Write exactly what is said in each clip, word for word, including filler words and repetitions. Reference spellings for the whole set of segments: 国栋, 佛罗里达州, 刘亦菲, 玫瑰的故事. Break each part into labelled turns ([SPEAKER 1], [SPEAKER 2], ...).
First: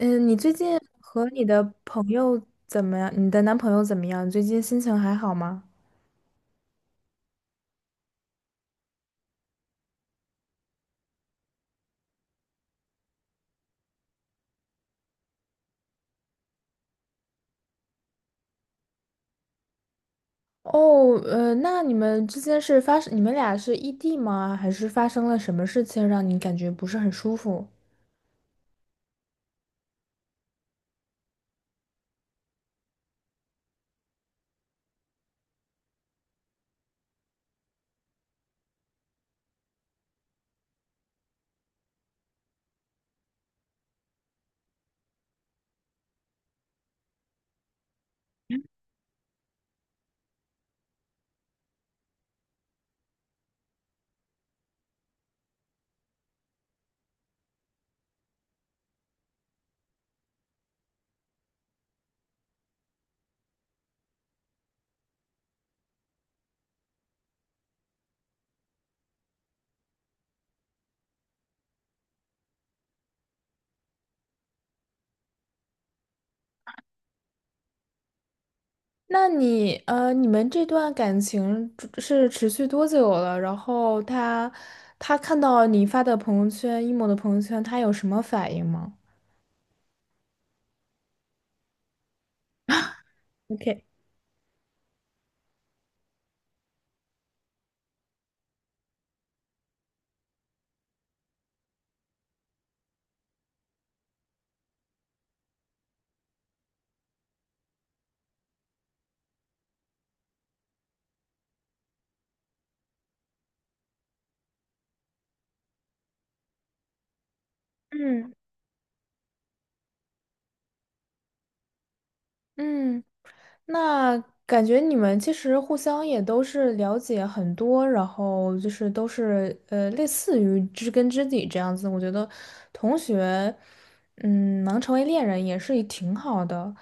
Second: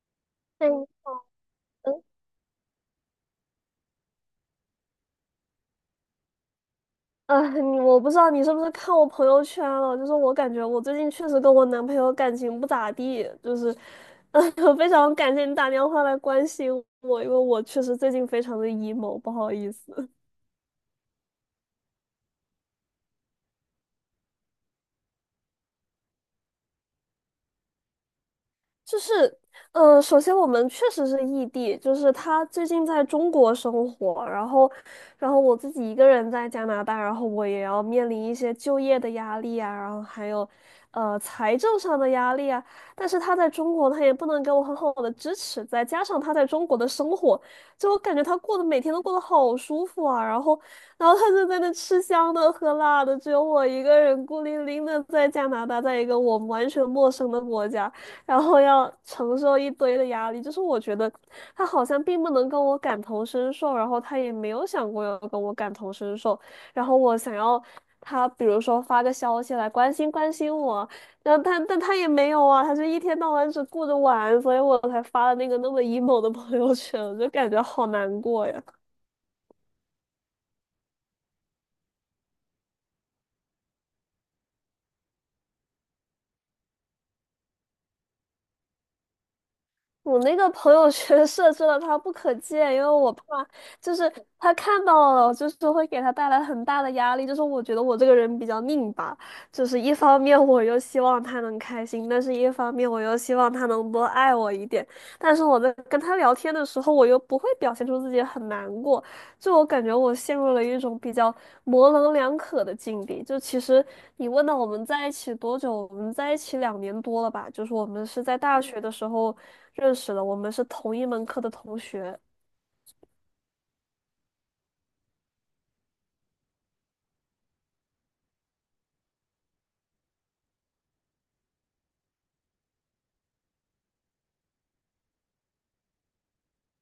[SPEAKER 1] 嗯，你最
[SPEAKER 2] 哎，
[SPEAKER 1] 近和你的
[SPEAKER 2] 嗯，
[SPEAKER 1] 朋友怎么样？你的男朋友怎么样？你最近心情还好吗？
[SPEAKER 2] 啊，你我不知道你是不是看我朋友圈了，就是我感觉我最近确实跟我男朋友感情不咋地，就是，呃，非常感谢你打电话来关心我，因为我确实最近非常的 emo，不好意思。
[SPEAKER 1] 哦，呃，那你们之间是发生，你们俩是异地吗？还是发生了什么事情让你感觉不是很舒服？
[SPEAKER 2] 就是，呃，首先我们确实是异地，就是他最近在中国生活，然后，然后我自己一个人在加拿大，然后我也要面临一些就业的压力啊，然后还有，呃，财政上的压力啊。但是他在中国，他也不能给我很好的支持，再加上他在中国的生活，就我感觉他过得每天都过得好舒服啊，然后，然后他就在那吃香的喝辣的，只有我一个人孤零零的在加拿大，在一个我完全陌生的国家。然后要承受一堆的压力。就是我觉得他好像并不能跟我感同身受，然后他也没有想过要跟我感同身受。然后我想要他，比如说发个消息来关心关心我，然后他但他也没有啊，他就一天到晚只顾着玩，所以我才发了那个那么 emo 的朋友圈，我就感觉好难过呀。
[SPEAKER 1] 那你，呃，你们这段感情呃是持续多久了？然后他，他看到你发的朋友圈，emo 的朋友圈，他有什么反应吗？
[SPEAKER 2] 我那个朋友圈设置了他不可见，因为我怕
[SPEAKER 1] OK，
[SPEAKER 2] 就是他看到了，就是会给他带来很大的压力。就是我觉得我这个人比较拧巴，就是一方面我又希望他能开心，但是一方面我又希望他能多爱我一点。但是我在跟他聊天的时候，我又不会表现出自己很难过，就我感觉我陷入了一种比较模棱两可的境地。就其实你问到我们在一起多久，我们在一起两年多了吧？就是我们是
[SPEAKER 1] 嗯，
[SPEAKER 2] 在大学的时候认识的，我们是同一门课的同学。
[SPEAKER 1] 嗯，那感觉你们其实互相也都是了解很多，然后就是都是呃类似于知根知底这样子。我觉得同学，嗯，能成为恋人也是挺好的。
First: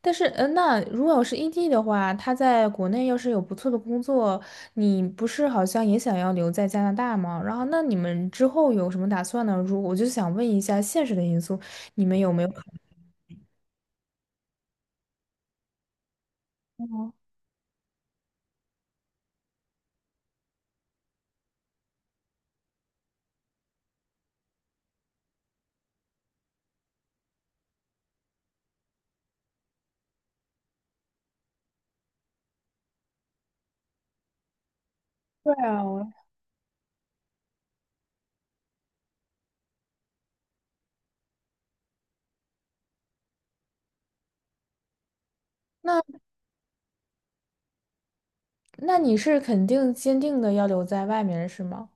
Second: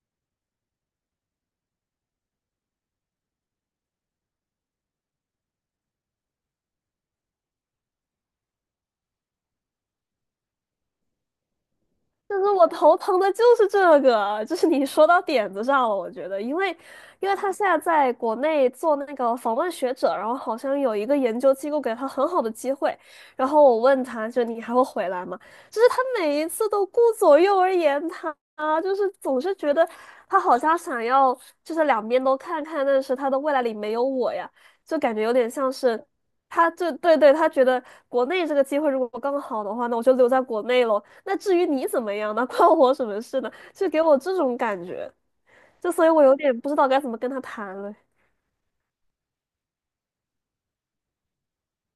[SPEAKER 1] 但是，呃，那如果要是异地的话，他在国内要是有不错的工作，你不是好像也想要留在加拿大吗？然后，那你们之后有什么打算呢？如我就想问一下现实的因素，你们有
[SPEAKER 2] 但
[SPEAKER 1] 没
[SPEAKER 2] 是
[SPEAKER 1] 有考？
[SPEAKER 2] 我头疼的就是这个，就是你说到点子上了，我觉得，因为，因为他现在在国内做那个访问学者，然后好像有一个研究机构给他很好的机会，然后我问他，就你还会回来吗？就是他每一次都顾左右而言他，就是总是觉得他好像想要就是两边都看看，但是他的未来里没有我呀，就感觉有点
[SPEAKER 1] 对
[SPEAKER 2] 像
[SPEAKER 1] 啊，
[SPEAKER 2] 是。
[SPEAKER 1] 我
[SPEAKER 2] 他就对对，他觉得国内这个机会如果刚好的话，那我就留在国内喽。那至于你怎么样呢，关我什么事呢？就给我这种感觉，就所以我有点不知道该怎么跟他谈了。
[SPEAKER 1] 那你是肯定坚定的要留在外面是吗？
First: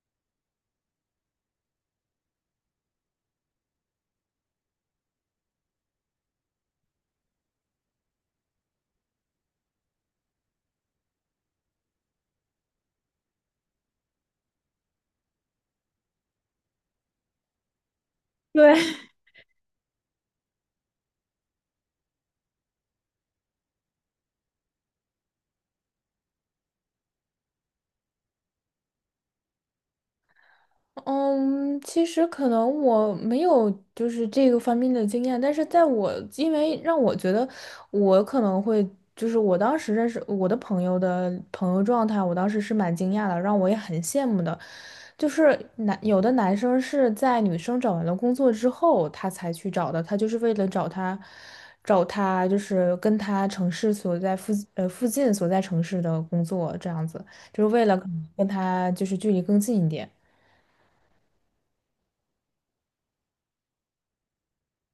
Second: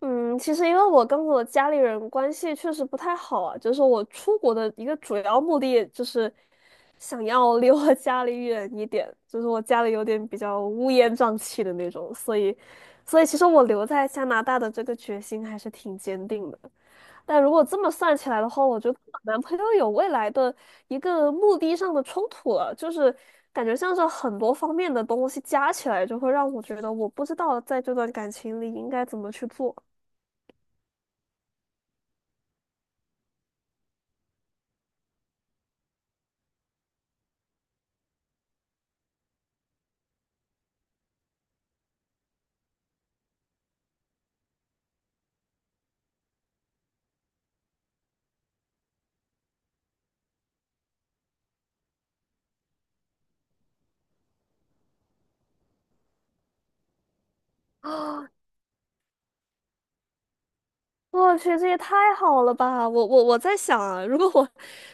[SPEAKER 2] 嗯，其实因为我跟我家里人关系确实不太好啊，就是我出国的一个主要目的就是想要离我家里远一点，就是我家里有点比较乌烟瘴气的那种，所以，所以其实我留在加拿大的这个决心还是挺坚定的。但如果这么算起来的话，
[SPEAKER 1] 对，
[SPEAKER 2] 我觉得
[SPEAKER 1] 对
[SPEAKER 2] 我男朋友有未来的一个目的上的冲突了，就是感觉像是很多方面的东西加起来，就会让我觉得我不知道在这段感情里应该怎么去做。
[SPEAKER 1] 嗯，其实可能我没有就是这个方面的经验，但是在我因为让我觉得我可能会就是我当时认识我的朋友的朋友状态，我当时是蛮惊讶的，让我也很羡慕的。就是男有的男生是在女生找完了工作之后，他才去找的，他就是为了找他找他就是跟他城市所在附呃附近所在城市的工作这样子，就是为了可能
[SPEAKER 2] 啊
[SPEAKER 1] 跟他就是距离更近一点。
[SPEAKER 2] 我去，这也太好了吧！我我我在想啊，如果我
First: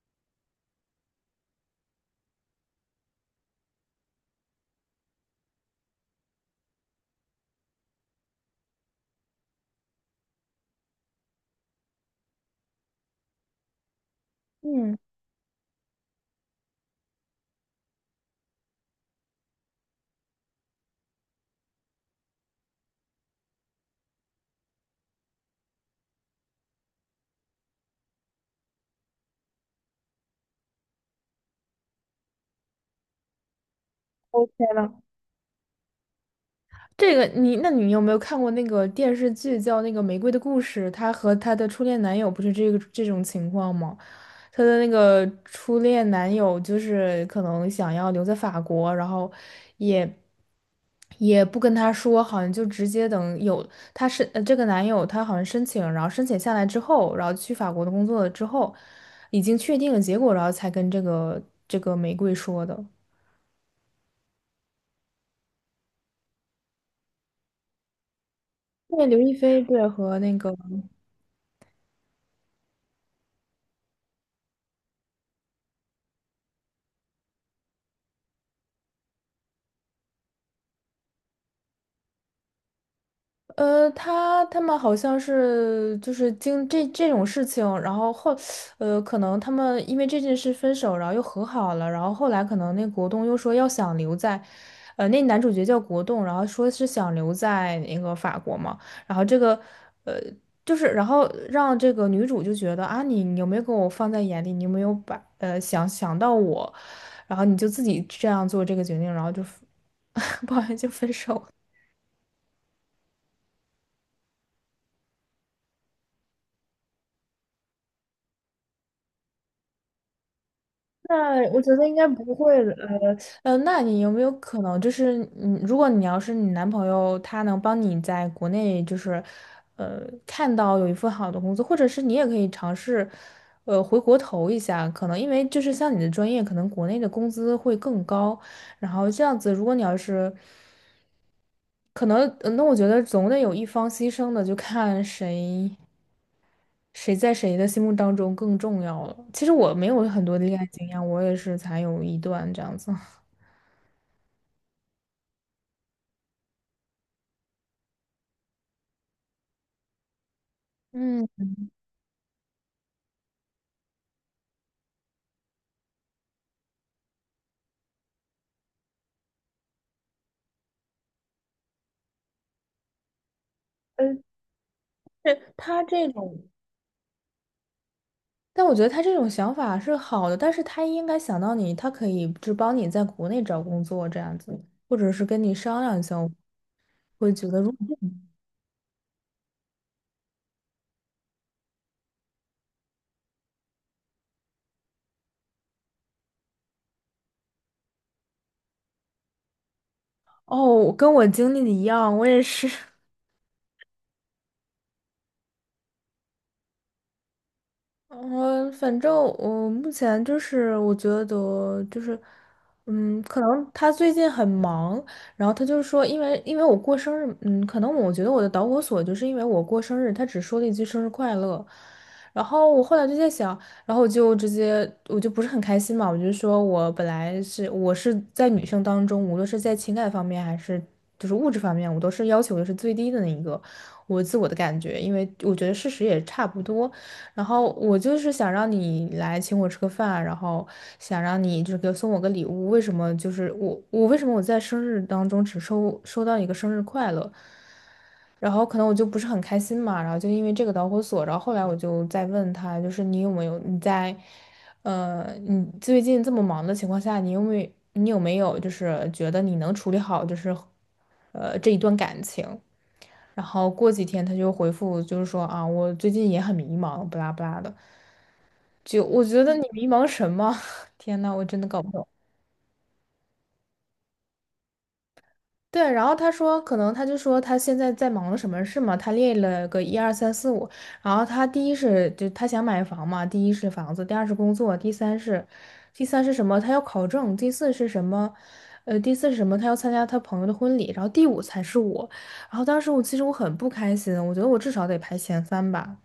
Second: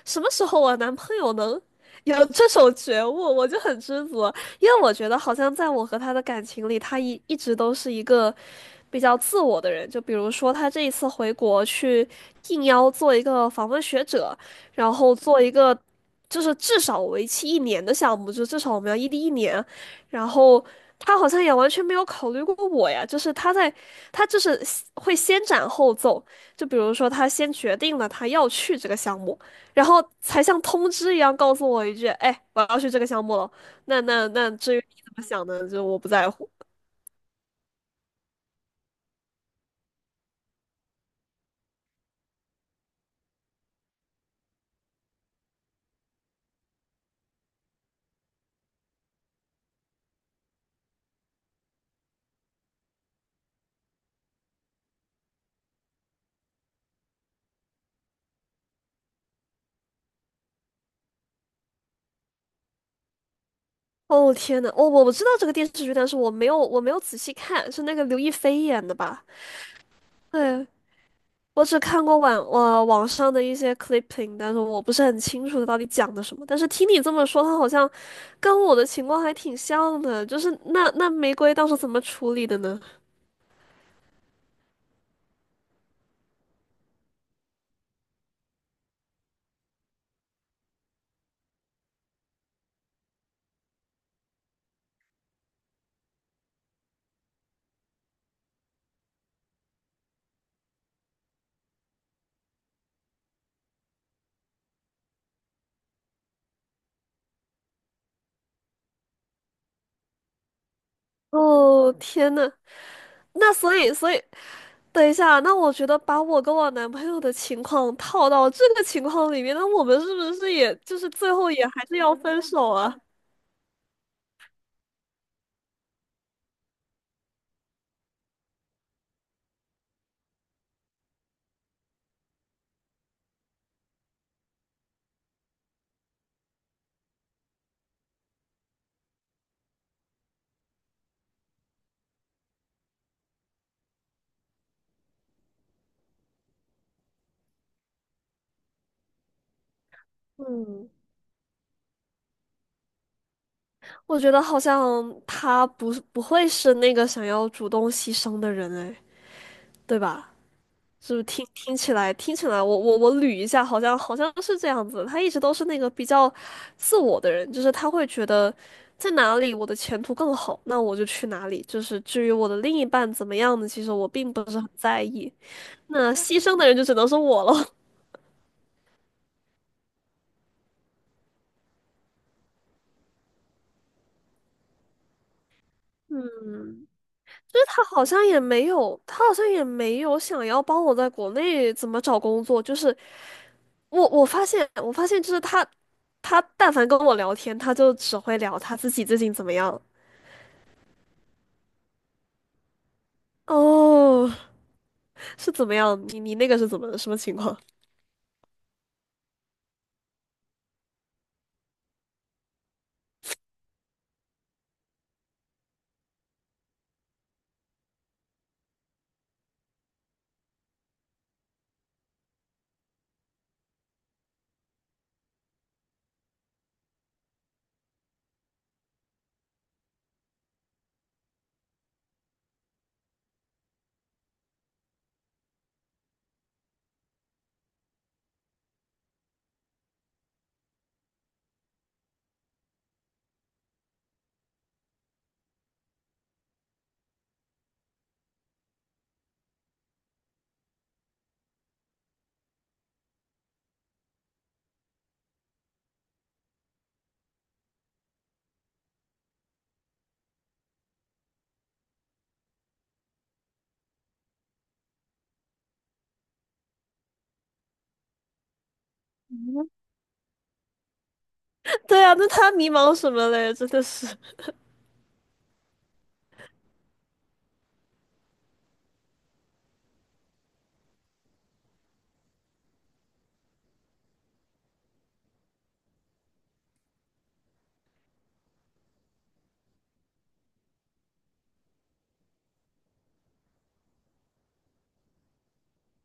[SPEAKER 2] 什么时候我男朋友能有这种觉悟，我就很知足，因为我觉得好像在我和他的感情里，他一一直都是一个比较自我的人。就比如说他这一次回国去应邀做一个访问学者，然
[SPEAKER 1] 嗯，
[SPEAKER 2] 后做一个就是至少为期一年的项目，就至少我们要异地一年，然后他好像也完全没有考虑过我呀，就是他在，他就是先会先斩后奏，就比如说他先决定了他要去这个项目，然后才像通知一样告诉我一句，哎，我要去这个项目了。那那那
[SPEAKER 1] OK
[SPEAKER 2] 至于
[SPEAKER 1] 了，
[SPEAKER 2] 你怎么想呢，就我不在乎。
[SPEAKER 1] 这个你，那你有没有看过那个电视剧叫那个《玫瑰的故事》？她和她的初恋男友不是这个这种情况吗？她的那个初恋男友就是可能想要留在法国，然后也也不跟她说，好像就直接等有她是呃这个男友他好像申请，然后申请下来之后，然后去法国的工作了之后，已经确定了结果，然后才跟这个这个玫瑰说的。
[SPEAKER 2] 哦天呐，我我我知道这个电视剧，但是我没有我没有仔细看，是那个刘亦菲演的
[SPEAKER 1] 对，刘
[SPEAKER 2] 吧？
[SPEAKER 1] 亦菲对和那个。
[SPEAKER 2] 对，我只看过网呃网上的一些 clipping，但是我不是很清楚它到底讲的什么。但是听你这么说，他好像跟我的情况还挺像的，就是那那玫瑰当时怎么处理的呢？
[SPEAKER 1] 呃，他他们好像是就是经这这种事情，然后后，呃，可能他们因为这件事分手，然后又和好了，然后后来可能那国栋又说要想留在，呃，那男主角叫国栋，然后说是想留在那个法国嘛，然后这个，呃，就是然后让这个女主就觉得啊，你你有没有给我放在眼里，你有没有把呃想想到我，然后你就自己这样做这个决定，然后就，不好意思就分手了。
[SPEAKER 2] 哦，天呐，那所以所以，等一下，那我觉得把我跟我男朋友的情况套到这个情况里面，那我们是不是也就是最
[SPEAKER 1] 那
[SPEAKER 2] 后
[SPEAKER 1] 我
[SPEAKER 2] 也
[SPEAKER 1] 觉
[SPEAKER 2] 还
[SPEAKER 1] 得应
[SPEAKER 2] 是
[SPEAKER 1] 该
[SPEAKER 2] 要
[SPEAKER 1] 不
[SPEAKER 2] 分
[SPEAKER 1] 会
[SPEAKER 2] 手啊？
[SPEAKER 1] 呃呃，那你有没有可能就是，嗯，如果你要是你男朋友他能帮你在国内就是，呃，看到有一份好的工作，或者是你也可以尝试，呃，回国投一下，可能因为就是像你的专业，可能国内的工资会更高，然后这样子，如果你要是，可能，呃那我觉得总得有一方牺牲的，就看谁。谁在谁的心目当中更重要了？其实我没有很多的恋爱经
[SPEAKER 2] 嗯，
[SPEAKER 1] 验，我也是才有一段这样子。
[SPEAKER 2] 我觉得好像他不是不会是那个想要主动牺牲的人，哎，对吧？是不是
[SPEAKER 1] 嗯，
[SPEAKER 2] 听听起来听起来，我我我捋一下，好像好像是这样子。他一直都是那个比较自我的人，就是他会觉得在哪里我的前途更好，那我就去哪里。就是至于我的另一半怎么样呢，其实
[SPEAKER 1] 呃，
[SPEAKER 2] 我并不是很在意。
[SPEAKER 1] 是他这
[SPEAKER 2] 那牺
[SPEAKER 1] 种，
[SPEAKER 2] 牲的人就只能是我了。
[SPEAKER 1] 但我觉得他这种想法是好的，但是他应该想到你，他可以就帮你在国内找工作这样子，或者是跟你商量一下。我
[SPEAKER 2] 嗯，
[SPEAKER 1] 会觉得如，
[SPEAKER 2] 他
[SPEAKER 1] 如
[SPEAKER 2] 好像也没有，他好像也没有想要帮我在国内怎么找工作。就是我我发现我发现就是他他但凡跟我聊天，他就只会聊他自己最近怎么样。
[SPEAKER 1] 哦，跟我经历的一样，我也是。
[SPEAKER 2] 哦，是怎么样？你你那个是怎么什么情况？
[SPEAKER 1] 呃，反正我目前就是我觉得就是，嗯，可能他最近很忙，然后他就说，因为因为我过生日，嗯，可能我觉得我的导火索就是因为我过生日，他只说了一句生日快乐，然后我后来就在想，然后我就直接我就不是很开心嘛，我就说我本来是我是在女生当中，无论是在情感方面还是就是物质方面，我都是要求的是最低的那一个，我自我的感觉，因为我觉得事实也差不多。然后我就是想让你来请我吃个饭，然后想让你就这个送我个礼物。为什么就是我我为什么我在生日当中只收收到一个生日快乐，然后可能我就不是很开心嘛，然后就因为这个导火索，然后后来我就在问他，就是你有没有你在，呃，你最近这么忙的情况下，你有没有你有没有就是觉得你能处理好就是，呃，这一段感情？然后过几天他就回复就是说啊，我最近也很迷茫，不拉不拉的。就我觉得你迷 茫什么？天呐，我真的搞不
[SPEAKER 2] 对
[SPEAKER 1] 懂。
[SPEAKER 2] 啊，那他迷茫什么嘞？真的是，
[SPEAKER 1] 对，然后他说，可能他就说他现在在忙什么事嘛，他列了个一二三四五，然后他第一是就他想买房嘛，第一是房子，第二是工作，第三是，第三是什么？他要考证，第四是什么？呃，第四是什么？他要参加他朋友的婚礼，然后第五才是我。然后当时我其实我很不开心，我觉得我至少得排前三吧。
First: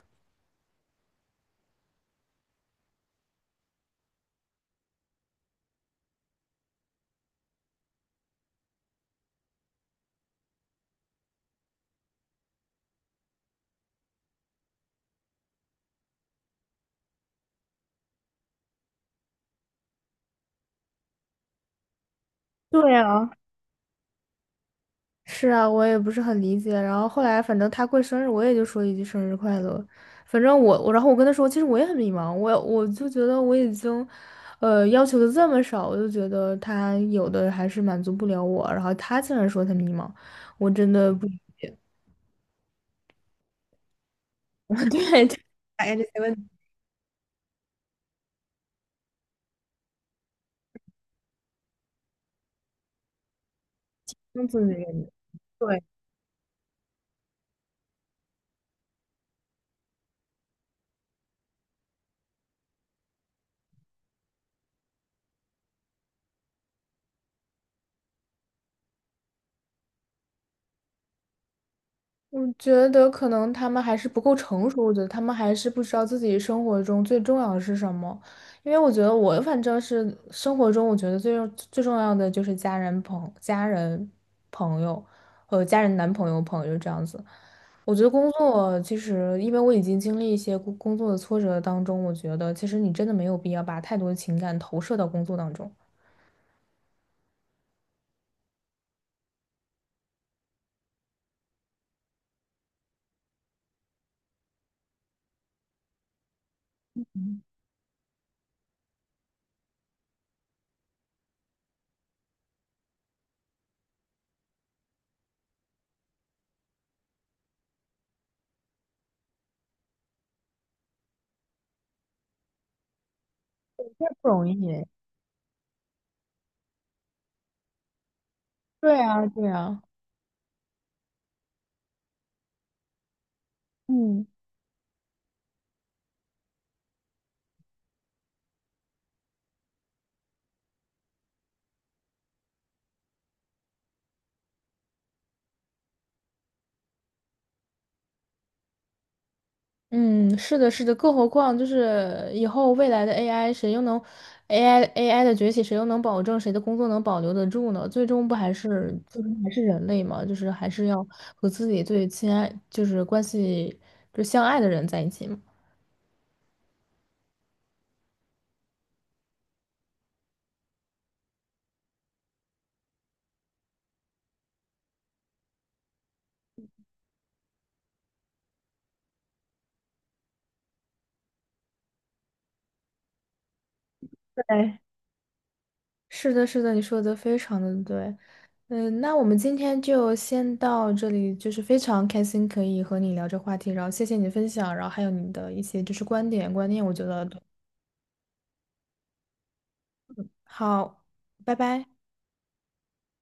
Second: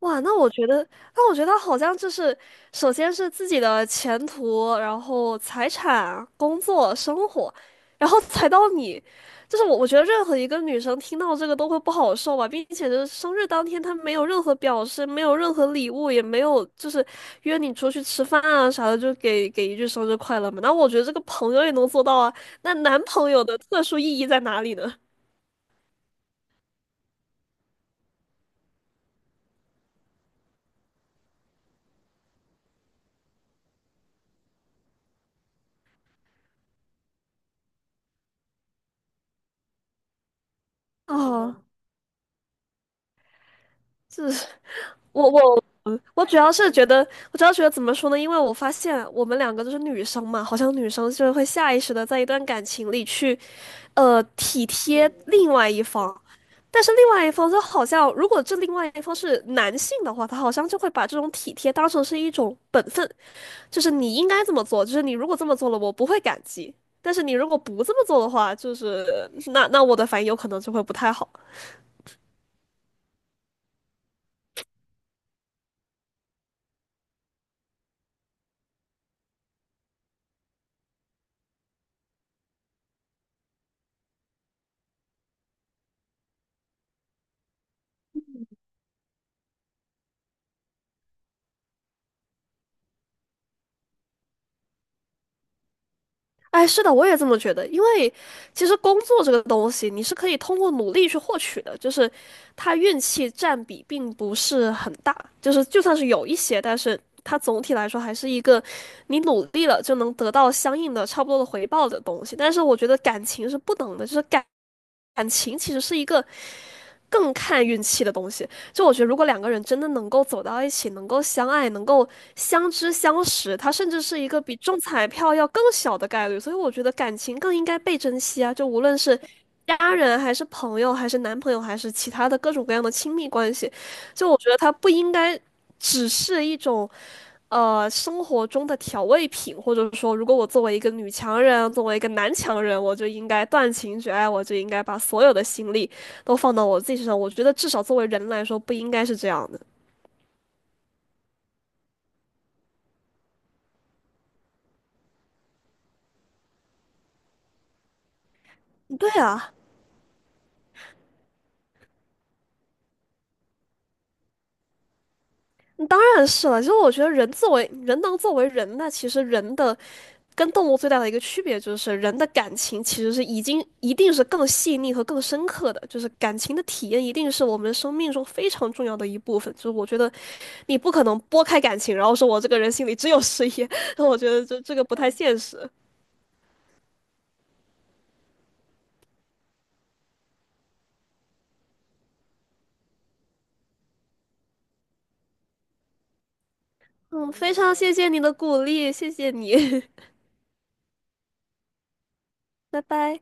[SPEAKER 2] 哇，那我觉得，那我觉得好像就是，首先是自己的前途，然后财产、工作、生活，然后才到你，就是我，我觉得任何一个女生听到这个都会不好受吧，并且就是生日当天，她没有任何表示，没有任何礼物，也没有就是约你出去吃饭啊啥的，就给给一句生日快乐嘛。那我觉得这个朋友也能做到啊，那
[SPEAKER 1] 对
[SPEAKER 2] 男
[SPEAKER 1] 啊，
[SPEAKER 2] 朋友的特殊意义在哪里呢？
[SPEAKER 1] 是啊，我也不是很理解。然后后来，反正他过生日，我也就说一句生日快乐。反正我，我然后我跟他说，其实我也很迷茫，我我就觉得我已经，呃，要求的这么少，我就觉得他有的还是满足不了我。然后他竟然说他迷茫，我真的不理
[SPEAKER 2] 哦，
[SPEAKER 1] 解。
[SPEAKER 2] 这是
[SPEAKER 1] 对，
[SPEAKER 2] 我
[SPEAKER 1] 就，哎，这些
[SPEAKER 2] 我
[SPEAKER 1] 问
[SPEAKER 2] 主
[SPEAKER 1] 题，
[SPEAKER 2] 要是觉得，我主要觉得怎么说呢？因为我发现我们两个都是女生嘛，好像女生就是会下意识的在一段感情里去呃
[SPEAKER 1] 这么自
[SPEAKER 2] 体
[SPEAKER 1] 己的人，
[SPEAKER 2] 贴另外
[SPEAKER 1] 对。
[SPEAKER 2] 一方，但是另外一方就好像，如果这另外一方是男性的话，他好像就会把这种体贴当成是一种本分，就是你应该这么做，就是你如果这么做了，我不会感激，但是你如果不这么做的话，就是那那我的反应有可能就会不太好。
[SPEAKER 1] 我觉得可能他们还是不够成熟，我觉得他们还是不知道自己生活中最重要的是什么。因为我觉得我反正是生活中，我觉得最重最重要的就是家人、朋家人、朋友和家人、男朋友、朋友这样子。我觉得工作其实，因为我已经经历一些工工作的挫折当中，我觉得其实你真的没有必要把太多的情感投射到工作当中，
[SPEAKER 2] 哎，是的，我也这么觉得。因为其实工作这个东西，你是可以通过努力去获取的，就是它运气占比并不是很大，就是就算是有一些，但是它总体来说还是一个你努力了就能得到相应的差不多的回报的东西。但是我觉得感情是不等的，就是感感情其实是一个更看运气的东西。就我觉得，如果两个人真的能够走到一起，能够相爱，能够相知相识，它甚至
[SPEAKER 1] 这
[SPEAKER 2] 是一
[SPEAKER 1] 不
[SPEAKER 2] 个
[SPEAKER 1] 容
[SPEAKER 2] 比中
[SPEAKER 1] 易。
[SPEAKER 2] 彩票要更小的概率。所以我觉得感情更应该被珍惜啊！就无论
[SPEAKER 1] 对
[SPEAKER 2] 是
[SPEAKER 1] 啊，对啊，
[SPEAKER 2] 家人，还是朋友，还是男朋友，还是其他的各种各样的亲密关系，
[SPEAKER 1] 嗯。
[SPEAKER 2] 就我觉得它不应该只是一种呃生活中的调味品，或者说，如果我作为一个女强人，作为一个男强人，我就应该断情绝爱，我就应该把所有的心力都放到我自己身上。我觉得至少作为人来说，不应该是这样的。
[SPEAKER 1] 嗯，是的，是的，更何况就是以后未来的 A I，谁又能 AI A I 的崛起，谁又能保证谁的工作能保留得住呢？最终不还是
[SPEAKER 2] 对
[SPEAKER 1] 最终还
[SPEAKER 2] 啊，
[SPEAKER 1] 是人类嘛？就是还是要和自己最亲爱，就是关系就相爱的人在一起嘛。
[SPEAKER 2] 当然是了。其实我觉得人作为人能作为人，那其实人的跟动物最大的一个区别就是，人的感情其实是已经一定是更细腻和更深刻的，就是感情的体验一定是我们生命中非常重要的一部分。就是我觉得，你不可能拨开感情，然后说我这个人心里只有事业，那我觉得这这
[SPEAKER 1] 对，
[SPEAKER 2] 个不太现实。
[SPEAKER 1] 是的，是的，你说的非常的对。嗯，那我们今天就先到这里，就是非常开心可以和你聊这话题，然后谢谢你的分享，然后还有你的一些就是观点观念，我觉得
[SPEAKER 2] 嗯，非常谢谢你的鼓励，谢谢你，
[SPEAKER 1] 好，拜拜。
[SPEAKER 2] 拜拜。